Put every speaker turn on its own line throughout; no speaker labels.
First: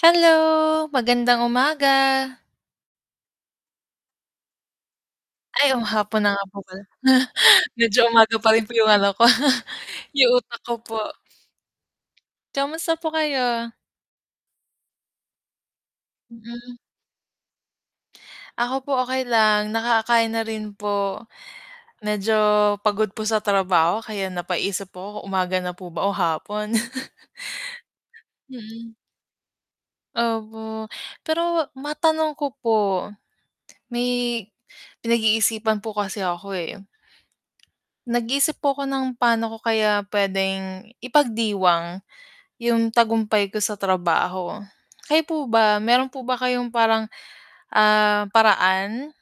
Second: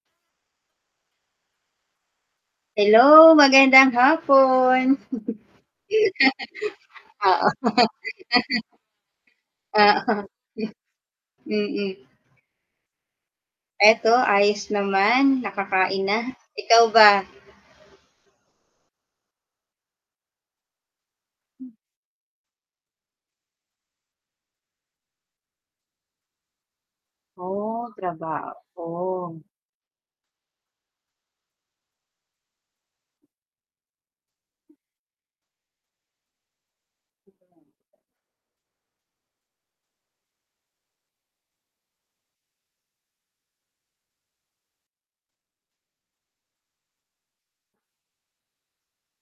Hello, magandang umaga.
Hello, magandang hapon
Ay, oo nga hapon na nga po pala.
Oo
Medyo ano pa rin po yung ano ko
Oo
yung utak ko po.
mm.
Kamusta po kayo?
'Eto ayos naman, nakakain na.
Mm.
Ikaw ba?
Ako po, okay lang nakaka-kain na rin po medyo pagod po sa trabaho, kaya napaisip po ko kung umaga na po ba o hapon.
Oo,
Mhm.
trabaho.
Opo, pero matanong ko po may pinag-iisipan po kasi ako eh. Nag-iisip po ako ng pa'no ko kaya p'wedeng ipagdiwang yung tagumpay ko sa trabaho, kayo po ba meron po ba kayong parang, ah, paraan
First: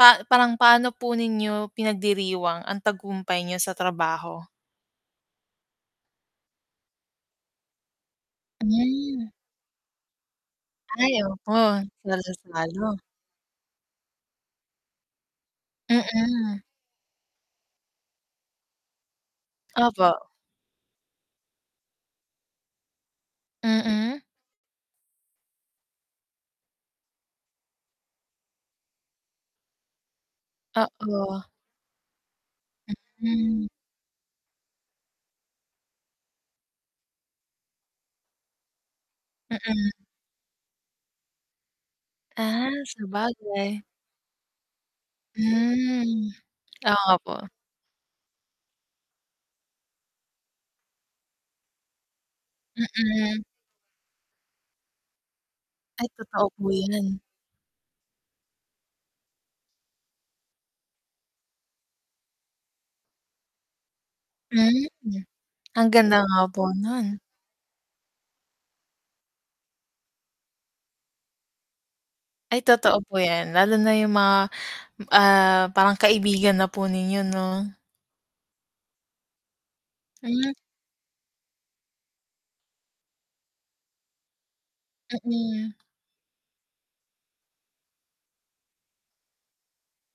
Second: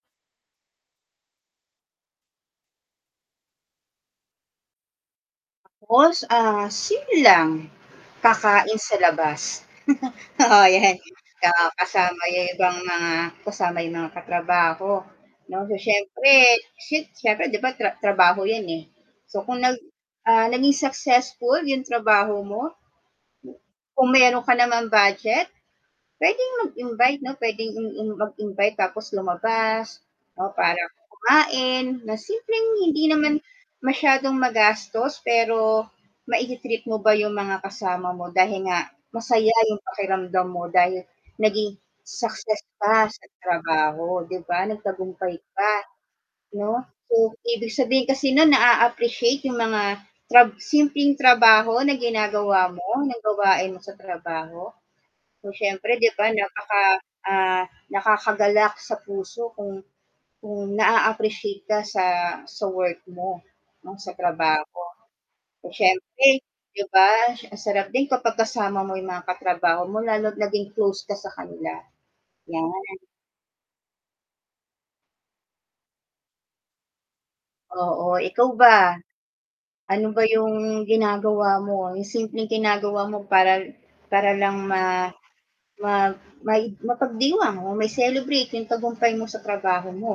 pa parang, paano po ninyo pinagdiriwang ang tagumpay niyo sa trabaho?
[unintelligible] Ah, simple lang, kakain sa
Hmm.
labas oo 'yan
Ay,
ka
opo,
kasama yung ibang
salo-salo.
mga kasama yung mga katrabaho, 'no, so, syempre
Mhm.
[unintelligible] syempre 'di ba tra trabaho 'yan, eh, so kung nag
Opo.
ah, naging successful yung trabaho mo kung
Mhm.
meron ka naman budget. pwedeng mag-invite no pwedeng mm mag-invite tapos lumabas, 'no, para
Oo.
kumain na simpleng hindi naman
Mhm.
masyadong magastos pero mai-ti-treat mo ba yung mga kasama mo dahil nga masaya yung
Mhm.
pakiramdam mo, dahil naging success
Ah,
ka sa
sabagay.
trabaho 'di ba, nagtagumpay ka,
Hmm,
'no,
oo nga
so,
po.
ibig sabihin kasi nu'n naa-appreciate yung mga tra simpleng trabaho na ginagawa mo ng
Mhm.
gawain mo sa trabaho. So, siyempre
Ay,
'di ba
totoo po
napaka
'yan.
ah, nakakagalak sa puso kung kung na-aappreciate ka sa sa work mo, 'no, sa trabaho,
Hmm,
so
ang ganda nga
siyempre
po
'di ba
nun.
ang sarap din kapag kasama mo yung mga katrabaho mo, lalo't naging close ka sa kanila,
Ay,
'no.
totoo po yan lalo na yung mga ah, parang kaibigan na po ninyo, 'no?
Oo, ikaw ba? Ano ba
Hmm.
yung ginagawa mo, yung simpleng ginagawa mo para para lang ma
Mm.
ma ma mapagdiwang o mai-celebrate yung tagumpay mo sa trabaho mo?